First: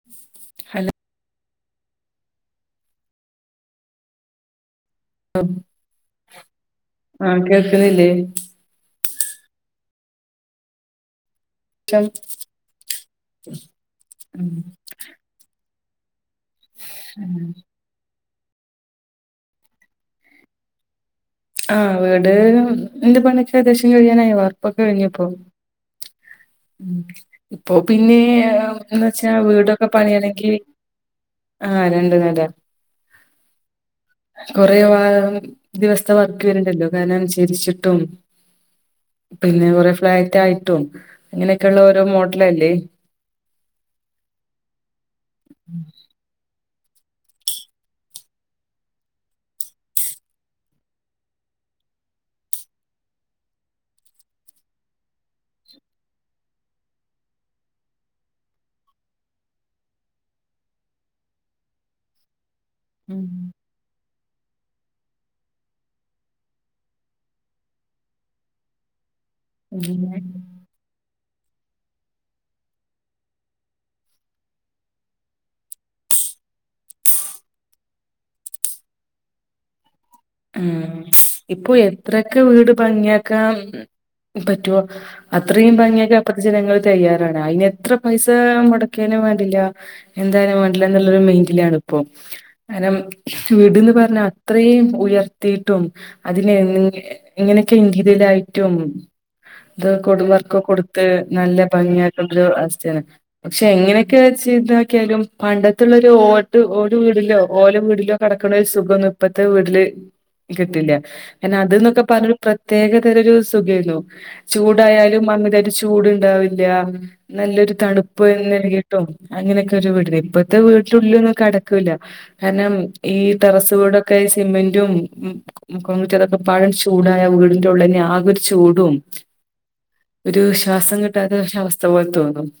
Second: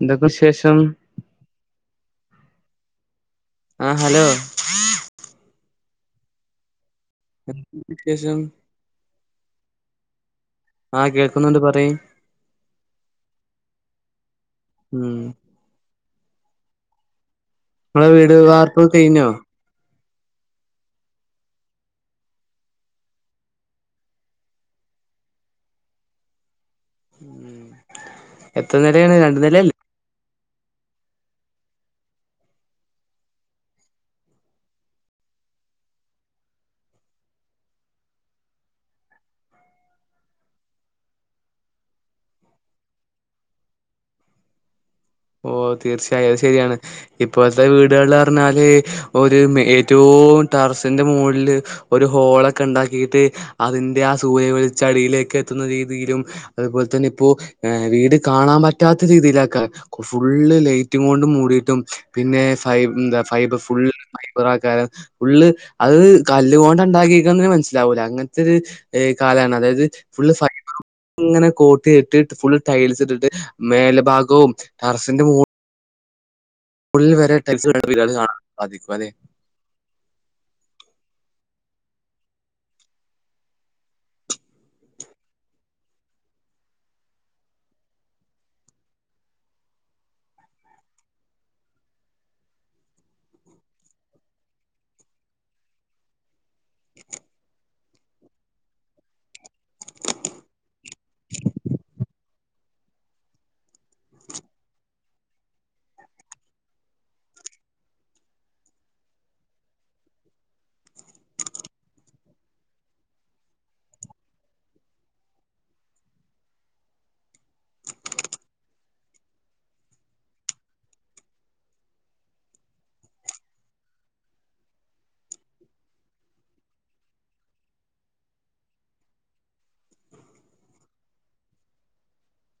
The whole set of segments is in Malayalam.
എന്തൊക്കെ ശേഷം ഹലോ ആഹ ഹലോ ആഹ കേക്കുന്നില്ലേ ആഹ കേ ുന്നു എന്ത് പറയും ശം ഉം ഉ ഉം വീട് വാർത്ത കഞ്ഞോ ആഹ വീട് എന്റെ പണൊക്കെ ഏകദേശം കഴിയാനായി വർപ്പൊക്കെ കഴിഞ്ഞപ്പോൊ ഉ ഇപ്പൊ പിന്നെ എത്ര എ നിലയാണ് വച്ചാ രണ്ട് നിലയല്ലേ വീടൊക്കെ പണിയാണെങ്കിൽ ആഹ രണ്ടു നേരം കുറേ വ ദിവസ വർക്ക് വരണ്ടല്ലോ കാരന ചരിച്ചിട്ടും പിന്നെ കൊറെ ഫ്ലാറ്റ് ആയിട്ടും അങ്ങനെയൊക്കെ ഉള്ള ഓരോ മോഡലല്ലേ [inaudible] ഓ തീർച്ചയായും അത് ശരിയാണ് ഇപ്പോഴത്തെ വീടുകള് പറഞ്ഞാല് ഒരു ഏറ്റവും ടറസിന്റെ മുകളില് ഒരു ഹോളൊക്കെ ഇണ്ടാക്കിയിട്ട് അതിന്റെ ആ സൂര്യ വെളിച്ചടിയിലേക്ക് എത്തുന്ന രീതിയിലും അതുപോലെ, തന്നെ ഇപ്പോ വീട് കാണാൻ പറ്റാത്ത രീതിയിലാക്ക ഫുള്ള് ലൈറ്റ് ങ്ങോണ്ടപ മൂടിയിട്ടും പിന്നെ ഫ എന്താ ഉം ഫൈബർ ഫുള്ള് ഫൈബറൂം കാരം ഫുള്ള് അത് കല്ല്കൊണ്ട ഉണ്ടാക്കിരിക്ക മനസ്സിലാവൂല അങ്ങനത്തെ ഒരു കാലാണ് അതായത് ഉം ഫുള് ഫൈബരും ഇങ്ങനെ കോട്ടീ ഇട്ടിട്ട് ഫുൾ ടൈൽസ് ഇട്ടിട്ട് മേല് ഭാഗവും ടറസിന്റെ മോ ഉള്ളിൽ വരെ ടെൽസ് കാണാൻ സാധിക്കും അതെ ഉം ഇപ്പൊ എത്രയൊക്കെ വീട് ഭംഗിയാക്കാ ൻ പറ്റുവ അത്രയും ഭംഗിയൊക്കെ ഇപ്പത്തെ ജനങ്ങള് തയ്യാറാണ് അതിന് എത്ര പൈസ മുടക്കി യാലും വെട്ടില്ല എന്താലും വേണ്ടാല്യന്ന് ഉള്ള മയിന്റ്ലാണ്പ്പോ വീട്ന്ന് അത്രീ ഞ്ഞ അത്രേം ഉയർന്നാ ത്തിട്ടും അതിനെ എങ്ങനെയൊക്കെ ഇനതിരിയലയിട്ടും അത് കൊടുംബർക്ക കൊടുത്ത് നല്ല ഭംഗിയാക്കേണ്ട ഒരു അവസ്ഥയാണ് പക്ഷെ എങ്ങനെയൊക്കെ വെ ച്ചക്കിന്താക്കിയാലും പണ്ടത്തുള്ളരു ഓട്ട് ഓട് വീടിലോ ഓല വീടിലോ കിടക്കുന്ന സുഖം ഇപ്പത്തെ വീട്ടില് കിട്ടില്യ കാരണം അത് എന്ന് പ പറഞ്ഞ ഒരു പ്രത്യേകതര ഒരു സുഖന്നു ചൂടായാലും [unintelligible] ചൂട്ണ്ടാവില്ല. നല്ലൊരു തണുപ്പ് നൽകിട്ടും അങ്ങനെക്കെ ഒരു വിടെനു ഇപ്പത്തെ വീട്ടുള്ളിലൊന്നും കെടക്കൂല്ല കാരണം ഈ ടെറസ് വിടൊക്കെ ഈ സിമെന്റും. [unintelligible] പഴം ചൂടായ വീടിന്റെ ഉള്ളന്നെ ആകൊരു ചൂടും ഒരു ശ്വാസം കിട്ടാത്തക്ഷ അവസ്ഥ പോലെ തോന്നും [inaudible]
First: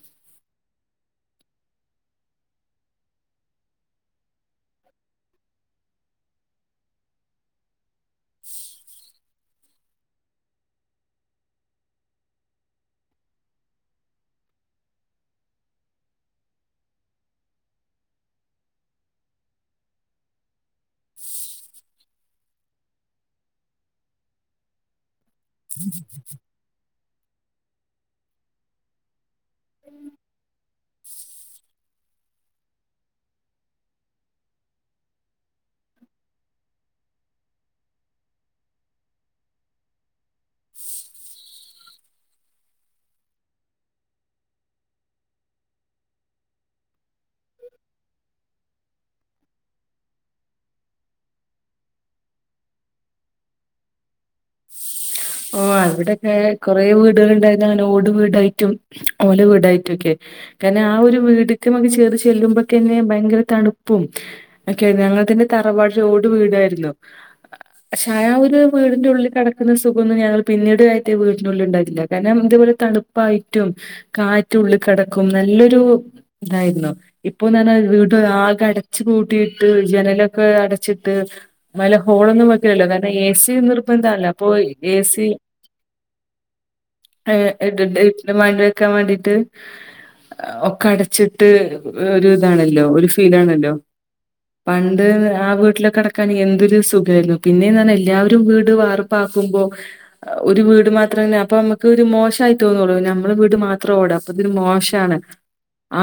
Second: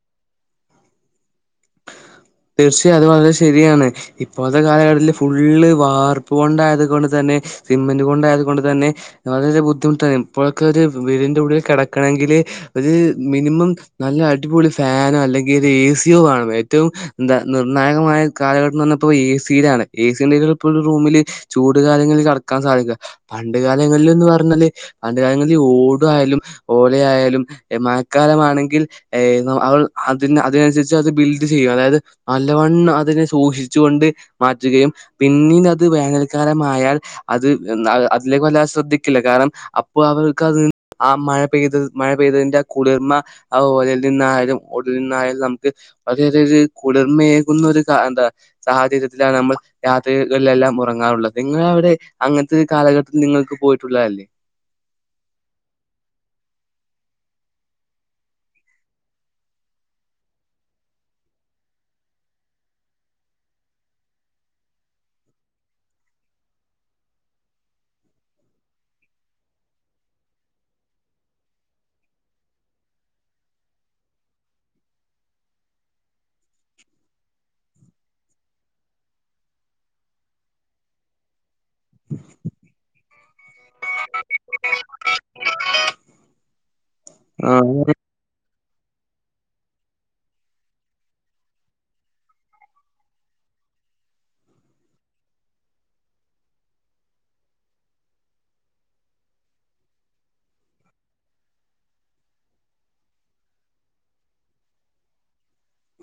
ക്ഷ അത് വളരെ ശരിയാണ് ഇപ്പോഴത്തെ കാലഘട്ടതിലാത് ഫുള്ള് വാർപ്പ് കൊണ്ടായത് കൊണ്ട് തന്നെ സിമ്മന്റ് കൊണ്ടായത് കൊണ്ട് തന്നെ വളരെരെ ബുദ്ധിമുട്ടാണ് ഇപ്പോഴൊക്കെ ഒരു വീടിന്റെ ഉള്ളിൽ കിടക്കണങ്കില് ഒരു മിനിമം നല്ല അടിപൊളി ഫെനോ അല്ലെങ്കിൽ ഒരു ഏ സിയോ വേണം ഏറ്റവും എന്താ നിർണ്ണായകമായ കാലഘട്ടം എന്ന് പറഞ്ഞപ്പോ എ സിയുടെ ആണ് എ സി ഇണ്ടങ്കിലു ഇപ്പൊരു റൂമില് ചൂട് കാലങ്ങളി ല് കിടാക്കാൻ സാധിതാ പണ്ട് കാലങ്ങളിലന്ന് പറഞ്ഞാല് പണ്ട് കാലങ്ങള ഓട ആയാലും ആയാലും മഴക്കാലമാണെങ്കിൽ അവ അതിന് അതിനനുസരിച്ച് അത് ബിൽഡ് ചെയ്യും അതായത് നല്ലവണ് അതിനെ സൂക്ഷിച്ചു കൊണ്ട് മാറ്റുകയും പിന്നീട് അത് വേനൽക്കാലമായാൽ അത് അതിലേക്ക് വല്ലാതെ ശ്രദ്ധിക്കില്ല കാരണം അപ്പോ അവർക്ക് അത് ആഹ് മഴ പെയ്ത് മഴ പെയ്തന്റെ ആഹ് കുളിർമ ആഹ് ഓലൽ നിന്നായാലും ഒടൽ നിന്നായാലും നമുക്ക് വളരെ കുളിറ്മ ഏകുന്ന ഒരു എന്താ സാഹചര്യത്തിലാണ് നമ്മൾ യാത്രികളിലെല്ലാം ഒറങ്ങാറുള്ളത് നിങ്ങ വി ട്അങ്ങൻത്തെ ഒരു കാലഘട്ടത്തിൽ നിങ്ങൾക്ക് പോയിട്ടുള്ളതല്ലേ. [inaudible] ഓ അവിടെക്കെ കൊറെേ വീടുകളുണ്ടായിന്നു അങ്ങനെ ഓട് വീടായിട്ടും ഓല വീടായിട്ടും ഒക്കെ കാരണം ആഹ് ഒരു വീടക്കൊക്കെ ചേറിചെല്ലുമ്പോക്കന്നെ ഭയങ്കര തണുപ്പും ഒക്കെ ഞങ്ങൾ ന്റെ തറവാട് ഓട് വീടായിരുന്നു പക്ഷ ഒരു വീടിന്റെ ഉള്ളിൽ കിടക്കുന്ന സുഖ സുഖന്നും ഞങ്ങൾ പിന്നീട് കയറ്റിയ വീനുള്ളിണ്ടാവില്ല കാര്ണം ഇന്റെ വീട് തണുപ്പായിട്ടും കാറ്റുള്ളി കടക്കും നല്ലൊരു ഇതായിരുന്നു ഇപ്പന്ന് പറഞ്ഞാൽ വീട് ആകെ അടച്ച് കൂട്ടിയിട്ട് ജനലൊക്കെ അടച്ചിട്ട് വല ഹോളൊന്നും വെക്കലല്ലോ കാരണം എ സി നിർബന്താണലോ അപ്പൊ ഏ സി ആഹ് [unintelligible] വെക്കാൻ വേണ്ടിട്ട് ഒക്കെ അടച്ചിട്ട് ഒരു ഇതാണല്ലോ ഒരു ഫീലാണല്ലോ പണ്ട് ആഹ് വീട്ടിലൊ കെടക്കാൻ എന്തൊരു സുഖായിരുന്നു പിന്നെന്ന് പറഞ്ഞ എല്ലാവരും വീട് വാർപ്പാക്കുമ്പോ ഒരു വീട് മാത്രങ്ങനെ അപ്പൊ നമുക്ക് ഒരു മോശായി തോന്നൊള്ളു നമ്മളെ വീട് മാത്രം ഓട് അപ്പ മോ മോശാണ്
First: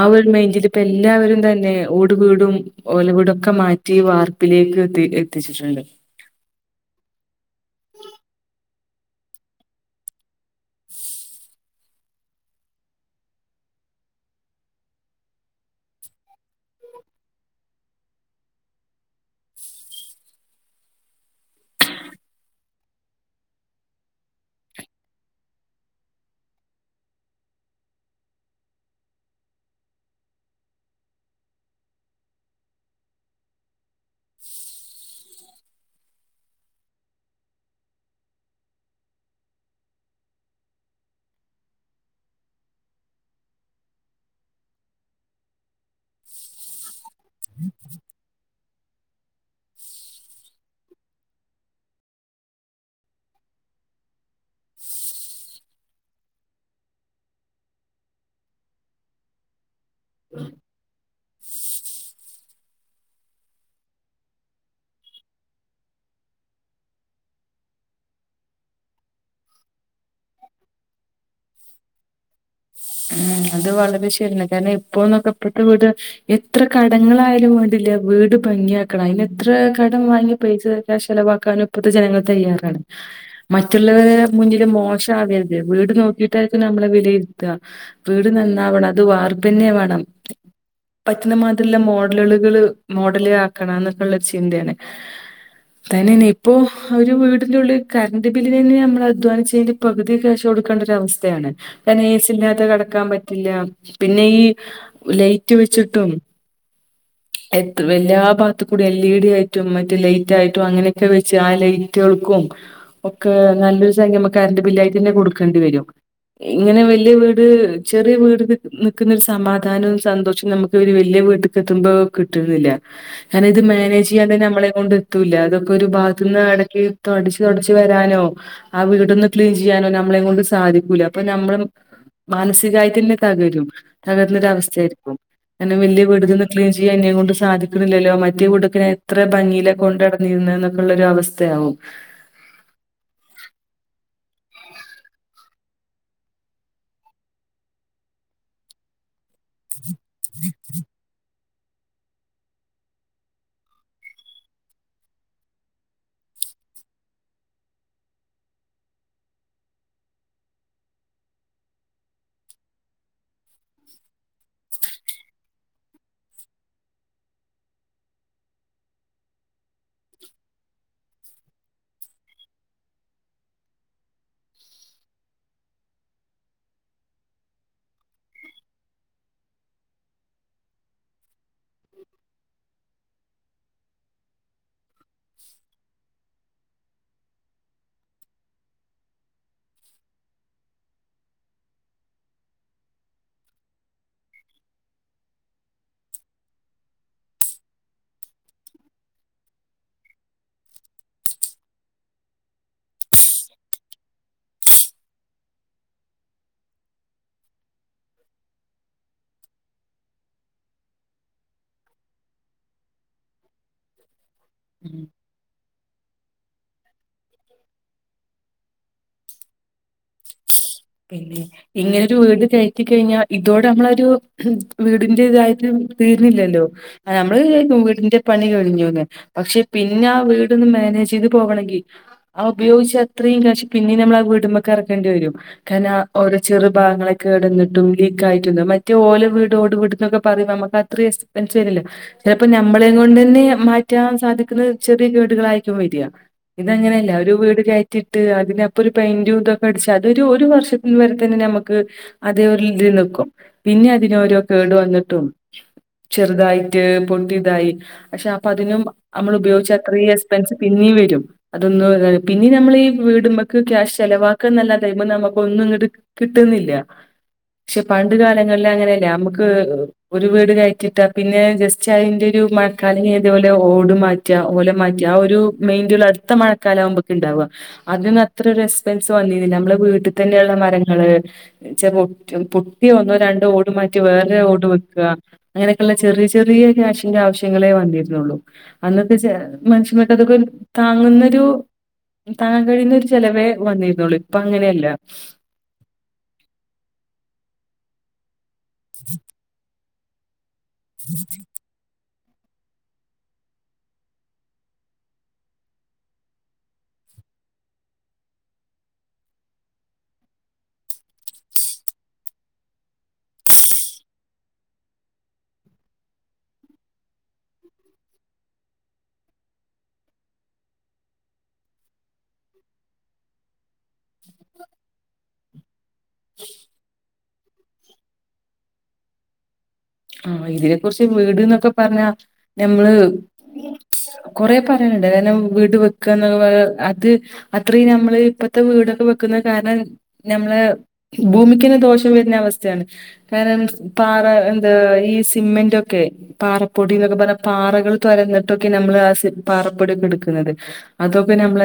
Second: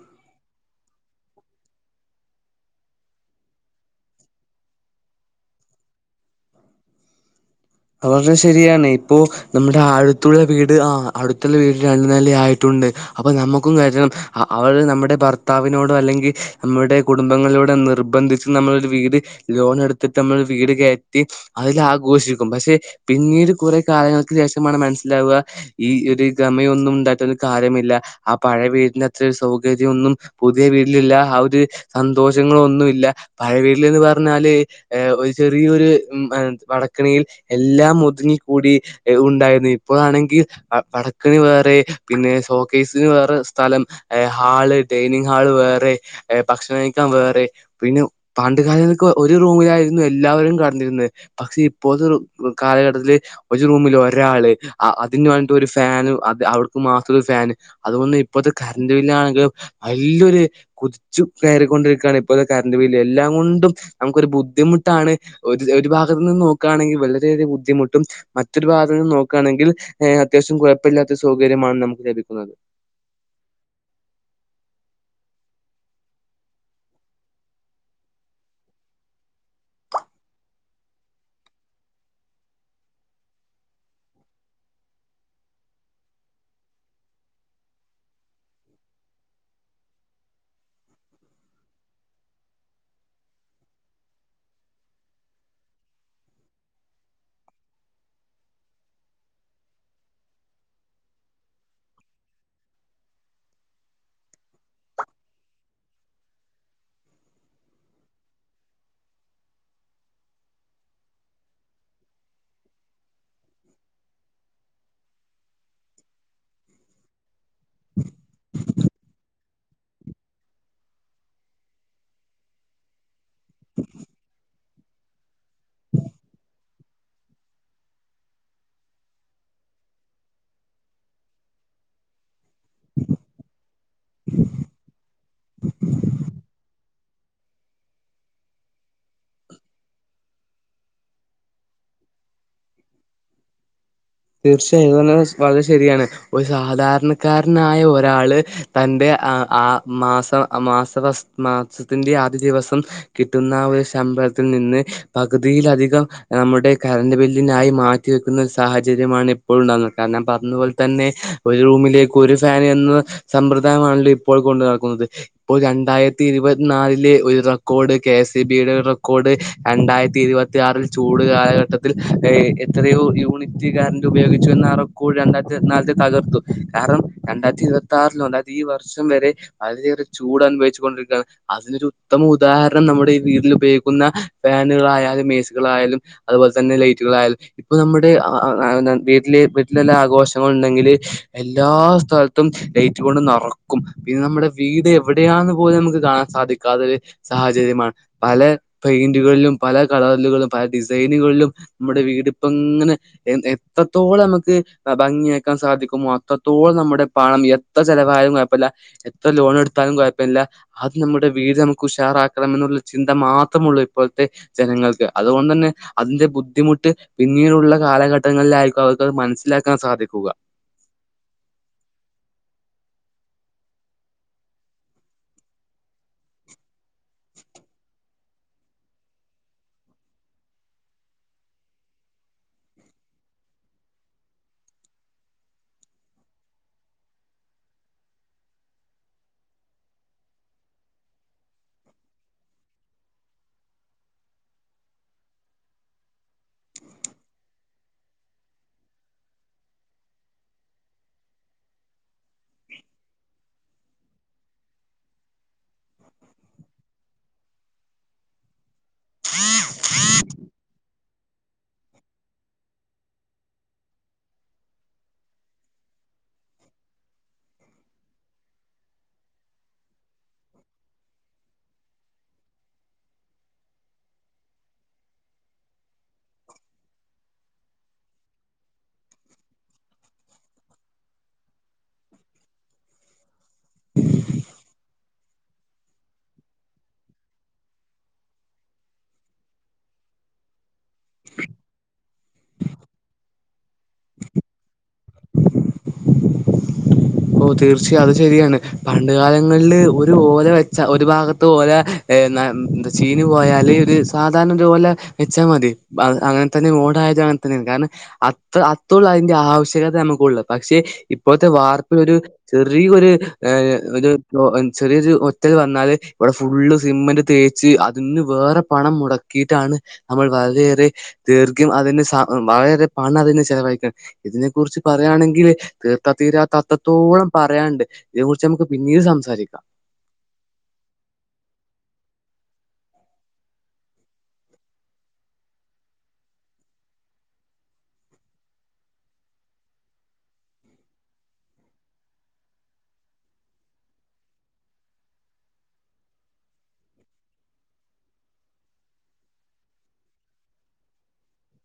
ആ ഒരു മൈൻഡില് ഇപ്പ എല്ലാവരും തന്നെ ഓട് വീടും ഓലവീടും ഒക്കെ മാറ്റി വാർപ്പിലേ ഈലു എത്തി എത്തിച്ചിട്ടുണ്ട് അവർഞ്ഞ ശരിയാണ് ഇപ്പോ നമ്മുടെ അഴുത്തുള്ള വീട് ആഹ് അടുത്തുള്ള വീട് രണ്ടു നെല ആയിട്ടുണ്ട് അപ്പൊ നമുക്കും [unintelligible] അ അവള് നമ്മുടെ ഭർത്താവിനോടൊ അല്ലെങ്കി നമ്മു ടെ കുടുംബങ്ങളിലൂടെ നിർബന്ധിച്ച് നമ്മളരു വീട് ലോൺ എടുത്തിട്ട് നമ്മൾ വീട്കയറ്റി അതി ആഗോഷു പക്ഷെ പിന്നീട് കുറ കാലയങ്ങൾക്ക് ശേഷമാണ് മനസ്സിലാവുക ഈ ഒരു ഗമയൊന്നും ഉണ്ടായിട്ട കാര്യമില്ല ആ പഴയ വീടിന്റെ അത്ര ഒരു സൗകാര്യമൊന്നും പുതിയ വീട്ടിലില്ല ആ ഒരു സന്തോഷി ങ്ങള ഒന്നുമില്ല പഴവീട്ടൽന്ന് പറഞ്ഞാല് ഒരു ചെറിയരു വടക്കിണിയിൽ എല്ലാം ഒതുങ്ങിക്കൂടി ഉണ്ടായിരുന്നു ഇപ്പോഴാണെങ്കിൽ വ വടക്കണി വേറെ പിന്നെ സോ കേേസിന് വേറെ സ്ഥലം ഹാള് ഡൈനിംഗ് ഹാള് വേറെ ഭക്ഷണം നഴിക്കാൻ വേ പിന്നെ പാണ്ട് കാലങ്ങക്ക് ഒരു റൂമിലായിരുന്നു എല്ലാവരും കെടന്നിരുന്നേ പക്ഷെ ഇപ്പോത്തെറു കാലഘട്ടത്തില്ൽ ഒരു റൂമില് ഒരാള് അ അതിന് വേണ്ടിട്ട് ഒരു ഫാന് അത് അവർക്ക് മാത്രം ഫാാന് അതുകൊന്ന ഇപ്പഴത്തെ കറണ്ട്റ് ബില്ാണെങ്കിലും വല്ലൊരു കുതി ു കയറിക്കൊണ്ടിരിക്കുകയാണ് ചു ച്ചു കേറികൊണ്ട് ഇരിക്കയാണ് ഇപ്പോഴത്തെ കറണ്ട് ബില് എല്ലാം കൊണ്ടും നമുക്കൊരു ബുദ്ധിമുട്ടാണ് ഒരു ഒരു ഭാഗ അന്ന് നോക്കുകണെങ്കിൽവെള് വ ബദ്ധിമുട്ടും മറ്റൊരു ഭാഗത്ത്‌ നിന്ന് നോക്കുകയാണെങ്കിൽ അത്യാവിശ്യം കുഴപ്പമില്ലാത്ത സൗ കര്യമാണ് നമുക്ക് ലഭിക്കുന്ന ന്നത് [unintelligible] ഉ അത് വളരെ ശരിയാണ് കാരണം ഇപ്പോ നൊക്കെപ്പെട്ട വീട് എത്ര കടങ്ങളായാലുംവേണ്ടില്ല വീട് വീട് ഭംഗിയാക്കണം അതിനന് എത്ര കടം വാങ്ങി പൈസൊക്കെ ചെിലവാക്കാനും ഇപ്പഴത്തെ ജനങ്ങൾ തയ്യാറാണ്. മറ്റുള്ളവരു മുന്നില് മോശമാവരുത് വീട് നോക്കിയിട്ടായിരിക്കും നമ്മളെ വിലയിരുത്തുക. വീട് നന്നാവണം അത് വാർപ്പ്ന്നെ വേണം. പറ്റുന്ന മാതിരില്ല മോഡലുകള് മോഡല് ആക്കണം എന്നൊക്കെുള്ളരു ചിന്തയാണ് തന്നെ തന്നെ ഇപ്പൊ അവര് വീടിന്റെ ഉള്ളി കറണ്ട്റ് ബില്ലിന തന്നെ നമ്മൾ അധ്വാനിചതിന്റെ കഴി പകുതി കാശ്കെ കൊടുക്കേണ്ടര അവസ്ഥയാണ് നെസ്ഇല്ലാതെകെ ാൻ പറ്റില്ല പിന്നെ ഈ ലൈറ്റ് വെച്ചിട്ടും എത്ര എല്ലാ ഭാഗത്ത കൂടി എൽ ഇ ഡി ആയിട്ടും മറ്റ് ലൈറ്റ് ആയിട്ടും അങ്ങനെയൊക്കെ വെച്ച് ആ ലൈറ്റുകൾക്കും ഒക്കെ നല്ലൊരു സംയം കറണ്ട് ബില്ലായിട്ട് തന്നെ കൊടുക്കേണ്ടി വരും ഇങ്ങനെ വല്യ വീട് ചെറിയ വീട് നിൽക്കുന്ന ഒരു സമാധാനവും സന്തോഷവും നമുക്ക് ഇര് വലിയ വീട്ടക്ക്െത്തുമ്പോൾ കിട്ടുന്നില്ല. ഞാര ഇത് മാനേജ് ചെയ്യാൻ തന്നെ നമ്മളെ കൊണ്ട് എത്തൂല്ല അതൊക്കെ ഒരു ബാഗത്തെന്ന് അ ടയ്ക്ക് തൊടച്ച് തൊടച്ച് വ ചെയാനോ അ വീടൊന്ന്ക്ളീൻ ചെയ്യാനോനമ്മളെകൊണ്ട് സാധിക്കൂലഅപ്പൊ ഞമ്മളും മനസി തായിതന്നെ തകരും തകർന്നൊര അവസ്ഥആയിപ്പോം അങ്ങനെവല്യവീടു ക്ലീൻ ചെയ്യാൻ എന്നെ കൊണ്ട് സാധിക്കനില്ലല്ലോ മറ്റേവീടൊക്കെഞാൻ എത്ര ഭംഗിയിലെ കൊണ്ടടന്നിരുന്ന എന്നൊക്കെ ഉള്ള ഒരു അവസ്ഥ ആവും തീർച്ചയായത് നീപറഞ്ഞെ വളരെ ശരിയാണ് ഒരു സാധാരണക്കാരനായ ഒരാള് തന്റെഅ ആ മാസ മാസവസ് മാസത്തിന്റെ ആദ്യ ദിവസം കിട്ടുന്ന ഒരു ശമ്പളത്തിൽ നിന്ന് പകുതിയില അധികം നമ്മുടെ കറണ്ട് ബില്ലിനായി മാറ്റിവ വെക്കുന്ന സാഹച രുമാണ് ഇപ്പോഴും ഉണ്ടകുന്ന കാരണംഞാൻ പറഞ്ഞ പോലെ തന്നെ ഒരു റൂമിലേക്ക് ഒരു ഫൻ എന്ന സമ്പ്രദ ആണല്ലോ ഇപ്പോൾ കൊണ്ട് നടക്കുന്നത് ഇപ്പോൾ രണ്ടായിരത്തി ഇരുപത്തിനാലിലെ ഒരു റെക്കോർഡ് കെ എസ് ഇ ബിയുടെ റെക്കോർഡ് രണ്ടായിരത്തി ഇരുപത്തിയാറിൽ ചൂട് കാലഘട്ടത്തിൽ എത്രയോ യൂണിറ്റ് കറ് ഉപയോഗിച്ചു എന്ന കൂടി രണ്ടായിരത്തിനാത്തെ തകർത്തു കാരണം രണ്ടായിരത്തി ഇരുപത്തി ആറിലോരണ്ടാ ഈ വർഷം വരെ വളരെയേറെ ചൂട് അനുഭവിച്ചുണ്ടിരിക്കുകയാണ് അതിനൊരു ഉത്തമ ഉദാഹരണം നമ്മുടെ ഈ വീട്ടിലു ഉപയോഗിക്കുന്ന ഫാനുകളായാലും ഏ സുകളായാലും അതുപോലെ തന്നെ ലൈറ്റുകളായാലും ഇപ്പൊ നമ്മുടെ അ വീട്ടില് വീട്ടിലെല്ലാ ആഘോഷങ്ങള ഉണ്ടെങ്കിൽ എല്ലാ സ്ഥലത്തും ലൈറ്റ് കൊണ്ട് ന റക്കും ഇത് നമ്മുടെ വീട് എവിടെയാന്ന് പോലും നമുക്ക് കാണാൻ സാധിക്കാത്ത ഒരു സാഹചര്യമാണ് പല പെയിന്റുകളിലും പല കളറുകളും പല ഡിസൈനുകളിലും നമ്മുടെ വീടിപ്പ ഇങ്ങനെ.. എ എത്രത്തോളം നമുക്ക് ഭംഗിയാക്കാൻ സാധിക്കുമോ അത്രത്തോളം നമ്മുടെ പണം എത്ര ചിലവായ ഴപ്പല്ല എത്ര ലോൺ എടുത്താലും കുഴപ്പമില്ല അത് നമ്മുടെ വീട് നമ്മക്ക്ഉഷാറാക്കാംണമെന്നുള്ള ചിന്ത മാ ുള്ളൂ ഇപ്പോഴത്തെ ഉം ജനങ്ങൾക്ക് അതുകൊണ്ടു തന്നെ അതിന്റെ ബുദ്ധിമുട്ട് പിന്നീടുള്ള കാലഘട്ട ഘട്ടങ്ങളിലായിരിക്കും അവർക്ക്ത് മനസ്സിലാക്കാൻ സാധിക്കുക. പിന്നെ ഇങ്ങനെരു വീട് കയറ്റി കഴിഞ്ഞാൽ ഇതോടെ നമ്മളൊരു വീടിന്റെ ഇതായത് തീർന്നില്ലല്ലോ നമ്മള് വീടിന്റെ പണി കഴിഞ്ഞുന്ന് പക്ഷെ പിന്നെ ആ വീടന്നും ചെയ്ത് പോകണമെങ്കിൽ ആ ഉപയോഗിച്ച് അത്രയും പിന്നെയും നമ്മൾ ആ വീടുമ്പൊ ക ഇറക്കേണ്ടി വരും കാര ആ ഓരോ ചെറു ഭാഗങ്ങളൊക്കെ ഇടിട്ടും ലീക്ക് ആയിട്ട മറ്റേ ഓലോ വീട ഓട് വീടന്നക്കെ പറയ െല്ലോ ചിലപ്പോ നമ്മളെ കൊ തന്നെ മാറ്റാൻ സാധിക്കുന്ന ചെറിയ കേടുകളായി ഇത്ങ്ങനെയല്ല ഒരു വീട് കയറ്റിട്ട് അതിനപ്പൊ പെന്റും ഇതൊക്കെ അ അത ഒരു വർഷത്തി വരെ തന്നെ നമ്മുക്ക് അതേ ഇൽ നൽക്കും പിന്നെ അതിനോരോ കേട് വന്നിട്ടും ചെറുതായിട്ട് പൊട്ടിയ ഇതായി പക്ഷെ അപ്പൊ അതിനും നമ്മൾ ഉപയോഗിച്ച അത്ര എക്സ്പെൻസ് പിന്ന ും അതൊ പിന്നെ നമ്മൾ ഈ വീടുമ്പക്ക് ക്യാഷ് ചിലവാക്കാ നല്ലതുമ്പോ ന ഒന്നും ഇങ്ങട്ട് കിട്ടുന്നില്ല പക്ഷെ പണ്ട് കാലങ്ങളിൽ അങ്ങനെയല്ലേ നമുക്ക് ഒരു വീട് കയറ്റിട്ടാ പിന്നെ ജസ്റ്റ് അതിന്റെറെ ഒരു മഴക്കാലം ഇതേപോലെ ഓട മാറ്റലെ മാറ്റി ആ ഒരു മെന്റ അടുത്ത മഴക്കാല ആകുമ്പൊക്ക ഉണ്ടാവും അസ്പെന്ന നമ്മെ വ തള്ള മരങ്ങള് പുട്ടി ഒന്ന രണ്ട മാറ്റി വേറെ ഓട് വെക്കുക അങ്ങനെയൊക്കെയള്ള ചെറിയ ചെറിയ ക്യാഷിന്റെ ആവശ്യങ്ങളേ വന്നിരുന്നുള്ളു അന്നൊക്കെ മനുഷ്യനക്ക അതൊക്കെ താങ്ങുന്നൊരു താങ്ങാൻ കഴിയുന്നൊ ഒരു ചിലവേ വന്നിരുന്നുള്ളു ഇപ്പൊ അങ്ങനെയല്ല തീർച്ചയും അത് ശരിയാണ് പണ്ട കാലങ്ങളില് ഒരു ഓല വെച്ച ഒരു ഭാഗത്ത് ഓല ചീന് പോയാല് ഒരു സാധാരണ ഒരുപലെ വെച്ചാൽ മതി അങ്ങനെ തന്നെ മോട അ അത്ത അതിന്റെ ആവശ്യകത നമുക്ക ഉള്ള പക്ഷേ ഇപ്പോഴത്തെ വാർ ഒരു ചെറിയൊരു ചെറിയരു ഒറ്റൽ വന്നാല് ഇവിടെ ഫുള്ള് ന്റ് തേച്ച് അതിന് വേറെ പണം മുടക്കിയിട്ടാണ് നമ്മൾ വളരെയേറെ ദീർഘം വളരെ പണം അതിെ ചെലവഴിക്കണം ഇതിനെ കുറിച്ച് പറയുകയാണെങ്കിൽ തീർത്ഥ തീരാത്ത അത്രത്തോളം പറയാനുണ്ട് ഇതിനേ കുുറിച്ച് നമുക്ക് പിന്നീട് സംസാരിക്കാം ആഹ ഇതിനെ കുുറിച്ച് വീട്ന്നൊക്കെ പറഞ്ഞാ നഞമ്മള് കൊറേ പറയാനുണ്ട് കണം വീട് വെക്കുകന്ന് അത് അത്രയും നമ്മള് ഇപ്പത്തെ വീട് ട വെക്കുന്ന കാരണം നമ്മള ഭൂമിക്കിന് ദോഷം വരുന്ന അവസ്ഥയാണ് കാരണം പാറ ഈ സിമെന്റ്ൊക്കെ പാറപ്പൊടിന്നൊക്കെ പറഞ്ഞ പാറകൾ തുരന്നിട്ടൊക്കെ നമ്മൾ ആ അത നമ്മ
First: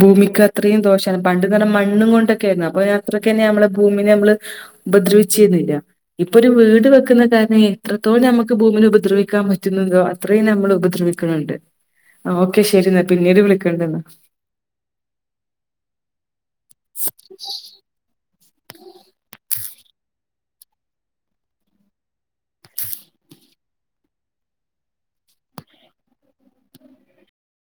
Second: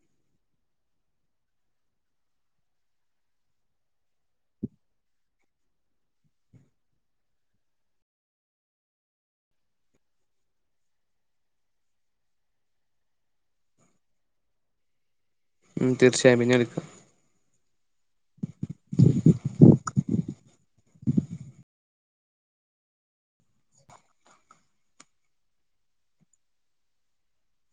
ഭൂമിക്ക് അത്രയും ദോഷമാണ് പണ്ട്െന്ന് പറഞ്ഞ മണ്ണും കൊണ്ടൊക്കെ ആരുന്നു അപ്പൊ അത്രയ്ക്കന്ന നമ്മളെ ഭൂമിനെ നമ്മള് ഉപദ്രവിച്ചിരുന്നില്ല ഇപ്പൊ ഒരു വീട് വെക്കുന്ന കാരണം എത്രത്തോളം നമുക്ക് ഭൂമിൽ ഉപദ്രവിക്കാൻ പറ്റുന്നുണ്ടോ അത്രേയും നമ്മൾ ഉപദ്രവിക്ക ണ്ട് ആ ഓക്കെ ശരിെന്നാ പിന്നീ ഇട് വിളിക്കണ്ടെന്നാ ഉ തീർച്ചയായും പിന്നെ എടുക്ക